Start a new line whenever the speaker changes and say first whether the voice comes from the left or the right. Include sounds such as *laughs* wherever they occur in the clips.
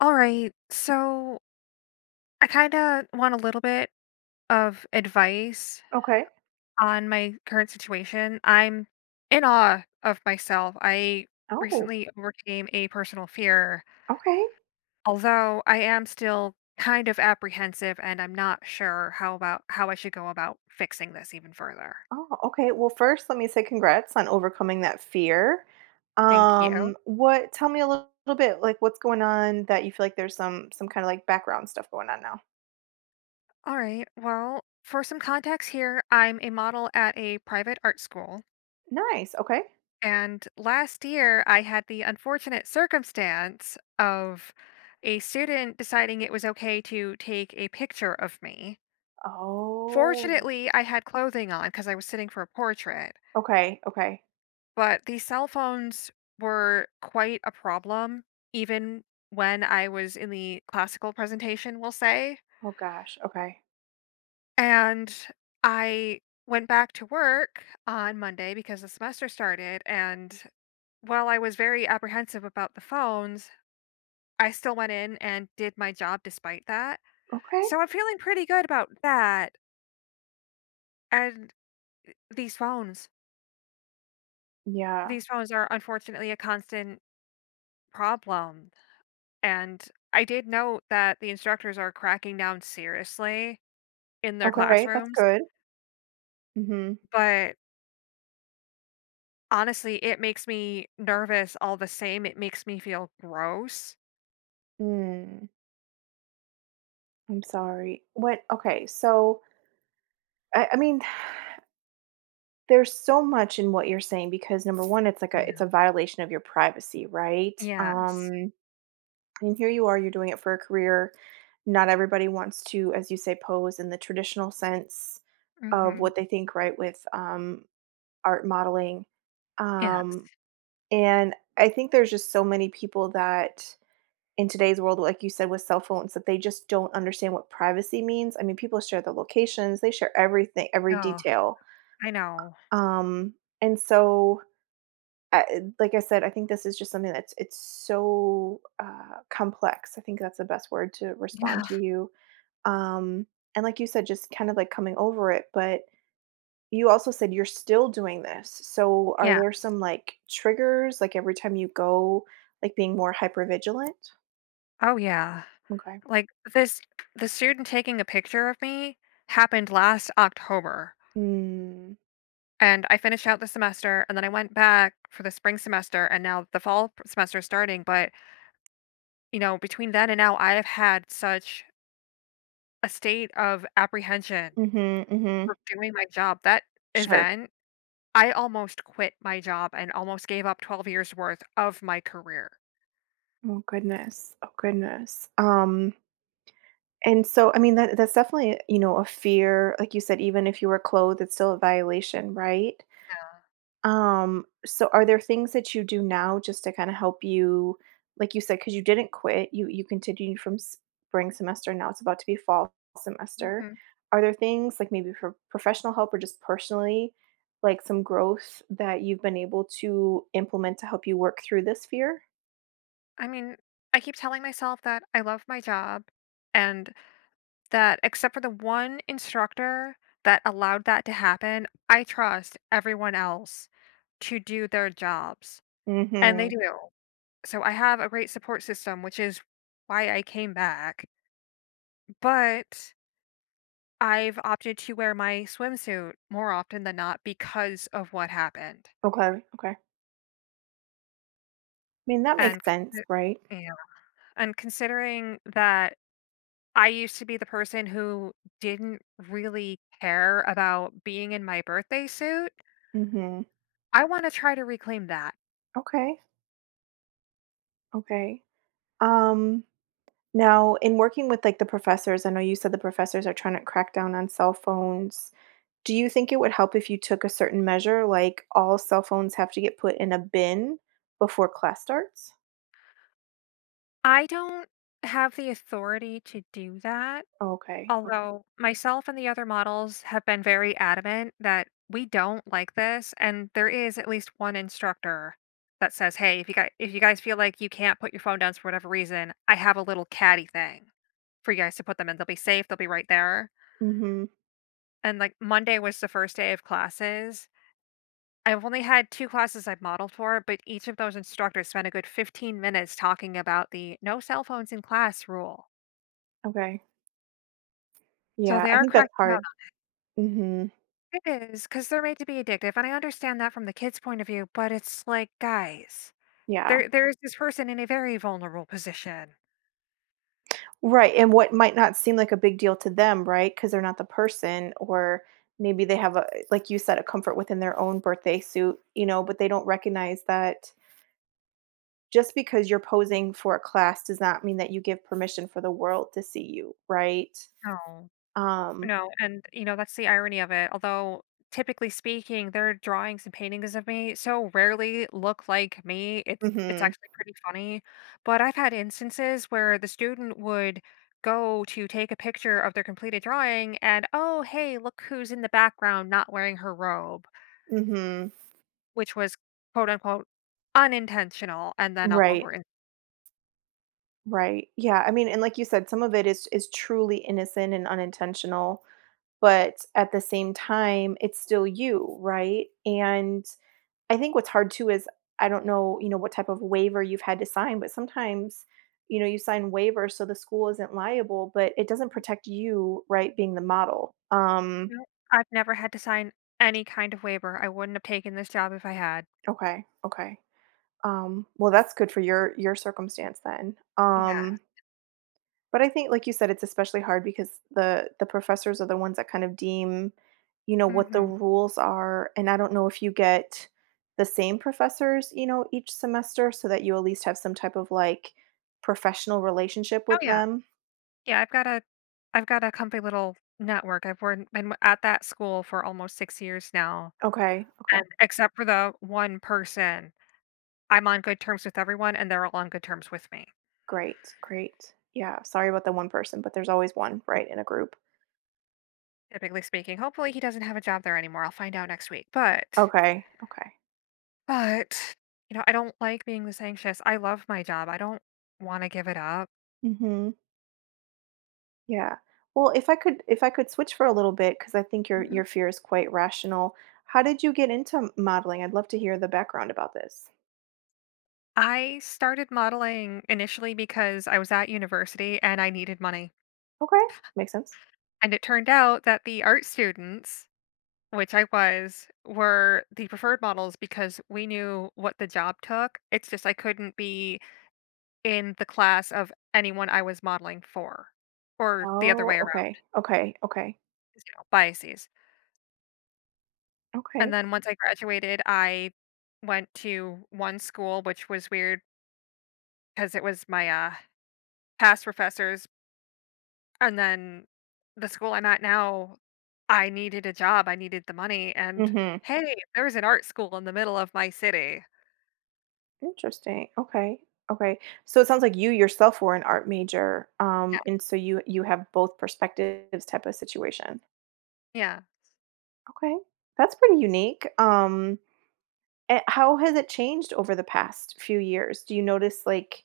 left: All right. So I kind of want a little bit of advice
right: Okay.
left: on my current situation. I'm in awe of myself. I
right: Oh,
left: recently overcame a personal fear,
right: okay.
left: although I am still kind of apprehensive and I'm not sure how about how I should go about fixing this even further.
right: Oh, okay. Well, first, let me say congrats on overcoming that fear.
left: Thank you.
right: What Tell me a little bit, like, what's going on that you feel like there's some kind of like background stuff going on now.
left: All right. Well, for some context here, I'm a model at a private art school.
right: Nice. Okay.
left: And last year, I had the unfortunate circumstance of a student deciding it was okay to take a picture of me.
right: Oh.
left: Fortunately, I had clothing on because I was sitting for a portrait,
right: Okay. Okay.
left: but these cell phones were quite a problem, even when I was in the classical presentation, we'll say.
right: Oh gosh. Okay.
left: And I went back to work on Monday because the semester started, and while I was very apprehensive about the phones, I still went in and did my job despite that.
right: Okay.
left: So I'm feeling pretty good about that. And these phones,
right: Yeah.
left: these phones are unfortunately a constant problem. And I did note that the instructors are cracking down seriously in their
right: Okay, that's
left: classrooms,
right: good. Mhm.
left: but honestly, it makes me nervous all the same. It makes me feel gross.
right: Mm, I'm sorry. What Okay, so I mean, there's so much in what you're saying because number 1, it's like
left: Yeah.
right: a violation of your privacy, right?
left: Yes.
right: And here you are, you're doing it for a career. Not everybody wants to, as you say, pose in the traditional sense of
left: Mhm.
right: what they think, right, with, art modeling.
left: Yes.
right: Um, and I think there's just so many people that, in today's world, like you said, with cell phones, that they just don't understand what privacy means. I mean, people share their locations, they share everything, every
left: Oh,
right: detail.
left: I know.
right: Um, and so, I, like I said, I think this is just something that's it's so complex. I think that's the best word to respond
left: Yeah.
right: to you. Um, and like you said, just kind of like coming over it. But you also said you're still doing this. So are
left: Yeah.
right: there some like triggers, like every time you go, like being more hyper vigilant?
left: Oh, yeah.
right: Okay.
left: Like, this the student taking a picture of me happened last October,
right: Mm.
left: and I finished out the semester, and then I went back for the spring semester, and now the fall p semester is starting, but, you know, between then and now, I have had such a state of apprehension
right: Mm-hmm. Mm-hmm.
left: for doing my job. That
right: Sure.
left: event, I almost quit my job and almost gave up 12 years' worth of my career.
right: Oh goodness. Oh goodness. And so, I mean, that's definitely, you know, a fear. Like you said, even if you were clothed, it's still a violation, right? So are there things that you do now just to kind of help you, like you said, because you didn't quit, you continued from spring semester, now it's about to be fall
left: Yeah.
right: semester.
left: Mhm.
right: Are there things like maybe for professional help or just personally, like some growth that you've been able to implement to help you work through this fear?
left: I mean, I keep telling myself that I love my job, and that except for the one instructor that allowed that to happen, I trust everyone else to do their jobs, and they
right: Mm-hmm.
left: do. So I have a great support system, which is why I came back, but I've opted to wear my swimsuit more often than not because of what happened,
right: Okay. Okay. I mean, that
left: and
right: makes sense, right?
left: yeah, and considering that I used to be the person who didn't really care about being in my birthday suit,
right: Mm-hmm.
left: I wanna try to reclaim that.
right: Okay. Okay. Um, Now, in working with, like, the professors, I know you said the professors are trying to crack down on cell phones. Do you think it would help if you took a certain measure, like all cell phones have to get put in a bin before class starts?
left: I don't have the authority to do that,
right: Okay. Okay.
left: although myself and the other models have been very adamant that we don't like this, and there is at least one instructor that says, "Hey, if you guys feel like you can't put your phone down for whatever reason, I have a little caddy thing for you guys to put them in. They'll be safe, they'll be right there."
right: Mm-hmm.
left: And, like, Monday was the first day of classes, I've only had 2 classes I've modeled for, but each of those instructors spent a good 15 minutes talking about the "no cell phones in class" rule.
right: Okay.
left: So
right: Yeah,
left: they
right: I
left: are
right: think that's
left: cracking out
right: hard.
left: on
right: Mm-hmm.
left: 'cause they're made to be addictive, and I understand that from the kid's point of view, but it's like, guys,
right: Yeah.
left: there is this person in a very vulnerable position.
right: Right. And what might not seem like a big deal to them, right? Because they're not the person, or maybe they have a, like you said, a comfort within their own birthday suit, you know, but they don't recognize that just because you're posing for a class does not mean that you give permission for the world to see you, right?
left: No.
right: Um,
left: No, and, you know, that's the irony of it, although, typically speaking, their drawings and paintings of me so rarely look like me, it's
right: mhm,
left: actually pretty funny, but I've had instances where the student would go to take a picture of their completed drawing and, "Oh, hey, look who's in the background not wearing her robe,"
right: mhm.
left: which was, quote, unquote, "unintentional," and then all over
right: Right,
left: Instagram.
right: right. Yeah, I mean, and like you said, some of it is truly innocent and unintentional, but at the same time, it's still you, right? And I think what's hard too is I don't know, you know, what type of waiver you've had to sign, but sometimes, you know, you sign waivers so the school isn't liable, but it doesn't protect you, right, being the model.
left: I've never had to sign any kind of waiver, I wouldn't have taken this job if I had.
right: Okay, okay. Well, that's good for your circumstance then.
left: Yeah.
right: But I think, like you said, it's especially hard because the professors are the ones that kind of deem, you know, what the
left: Mhm.
right: rules are. And I don't know if you get the same professors, you know, each semester, so that you at least have some type of like professional relationship
left: Oh,
right: with
left: yeah.
right: them.
left: Yeah, I've got a comfy little network. I've worn been at that school for almost 6 years now,
right: Okay, okay,
left: and except for the one person, I'm on good terms with everyone, and they're all on good terms with me,
right: great, great. Yeah, sorry about the one person, but there's always one, right, in a group.
left: typically speaking. Hopefully, he doesn't have a job there anymore, I'll find out next week, but
right: Okay, okay.
left: but, you know, I don't like being this anxious. I love my job, I don't wanna give it up.
right: Mm-hmm. Yeah. Well, if I could switch for a little bit, because I think your
left: Mhm.
right: fear is quite rational. How did you get into modeling? I'd love to hear the background about this.
left: I started modeling initially because I was at university and I needed money,
right: Okay. Makes sense.
left: and it turned out that the art students, which I was, were the preferred models because we knew what the job took. It's just I couldn't be in the class of anyone I was modeling for, or the other way
right: Oh,
left: around,
right: okay. Okay. Okay.
left: 'cause, you know, biases. And
right: Okay.
left: then once I graduated, I went to one school, which was weird because it was my past professors. And then the school I'm at now, I needed a job, I needed the money. And
right: Mhm.
left: hey, there was an art school in the middle of my city.
right: Interesting. Okay. Okay. So it sounds like you yourself were an art major,
left: Yeah.
right: and so you have both perspectives type of situation.
left: Yeah.
right: Okay. That's pretty unique. How has it changed over the past few years? Do you notice like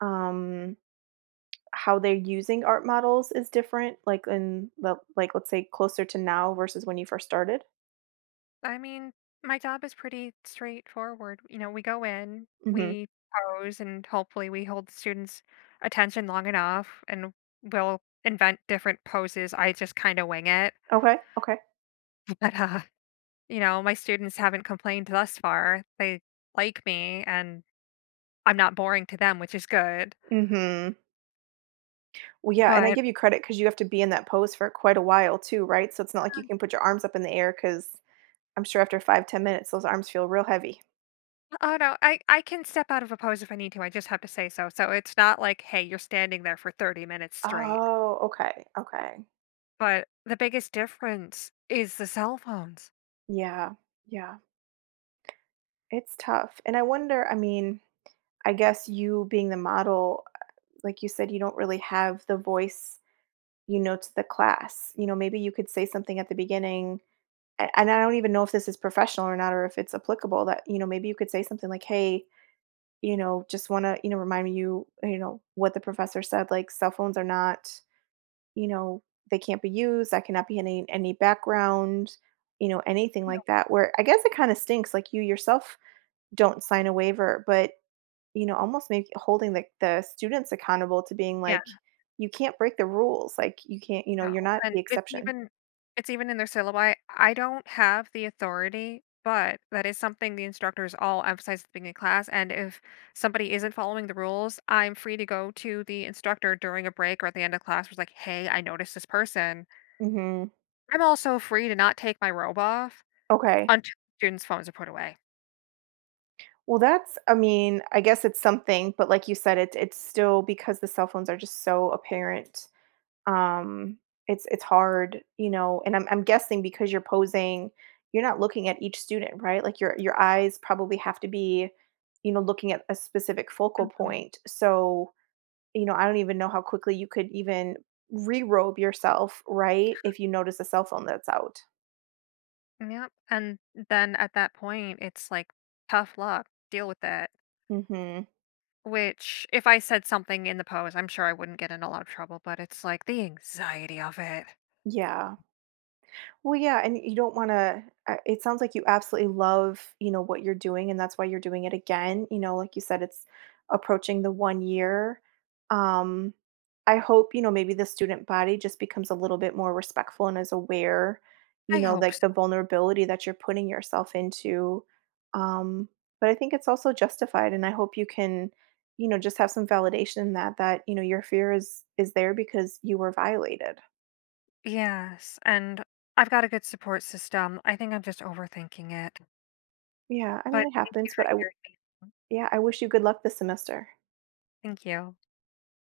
right: um how they're using art models is different, like, in the let's say closer to now versus when you first started?
left: I mean, my job is pretty straightforward. You know, we go in,
right: Mhm.
left: we pose, and hopefully we hold the students' attention long enough, and we'll invent different poses. I just kind of wing it.
right: Okay, okay.
left: *laughs* But, you know, my students haven't complained thus far. They like me, and I'm not boring to them, which is good.
right: Mhm. Well, yeah, and I
left: But,
right: give you credit because you have to be in that pose for quite a while too, right? So it's not like you
left: um,
right: can put your arms up in the air because 'cause I'm sure after 5, 10 minutes, those arms feel real heavy.
left: oh no, I can step out of a pose if I need to. I just have to say so. So it's not like, hey, you're standing there for 30 minutes straight.
right: Oh, okay, okay.
left: But the biggest difference is the cell phones.
right: Yeah, yeah. It's tough, and I mean, I guess you being the model, like you said, you don't really have the voice, you know, to the class. You know, maybe you could say something at the beginning, and I don't even know if this is professional or not, or if it's applicable. That you know, maybe you could say something like, "Hey, you know, just want to you know remind you, you know, what the professor said. Like, cell phones are not, you know, they can't be used. That cannot be any background, you know, anything like that." Where I guess it kind of stinks. Like you yourself don't sign a waiver, but you know, almost make holding the students accountable to being
left: Yeah.
right: like you can't break the rules. Like you can't, you know,
left: No,
right: you're not
left: and
right: the exception.
left: it's even in their syllabi. I don't have the authority, but that is something the instructors all emphasize at the beginning of class, and if somebody isn't following the rules, I'm free to go to the instructor during a break or at the end of class was like, "Hey, I noticed this person."
right: Mhm.
left: I'm also free to not take my robe off
right: Okay.
left: until students' phones are put away.
right: Well, that's I mean, I guess it's something, but like you said, it's still because the cell phones are just so apparent. Um, it's hard, you know, and I'm guessing because you're posing, you're not looking at each student, right? Like your eyes probably have to be, you know, looking at a specific focal
left: Mhm.
right: point. So, you know, I don't even know how quickly you could even re-robe yourself, right? If you notice a cell phone that's out.
left: Yep, and then at that point, it's like, tough luck, deal with it.
right: Mhm.
left: Which, if I said something in the pose, I'm sure I wouldn't get in a lot of trouble, but it's like the anxiety of it.
right: Yeah. Well, yeah, and you don't wanna, it sounds like you absolutely love, you know, what you're doing, and that's why you're doing it again, you know, like you said, it's approaching the 1 year. Um, I hope, you know, maybe the student body just becomes a little bit more respectful and is aware, you
left: I
right: know,
left: hope
right: like
left: so.
right: the vulnerability that you're putting yourself into, um, but I think it's also justified, and I hope you can, you know, just have some validation in that that, you know, your fear is there because you were violated.
left: Yes. And I've got a good support system. I think I'm just overthinking it.
right: Yeah, I mean,
left: But
right: it
left: thank you
right: happens, but I.
left: for hearing me.
right: Yeah, I wish you good luck this semester.
left: Thank you.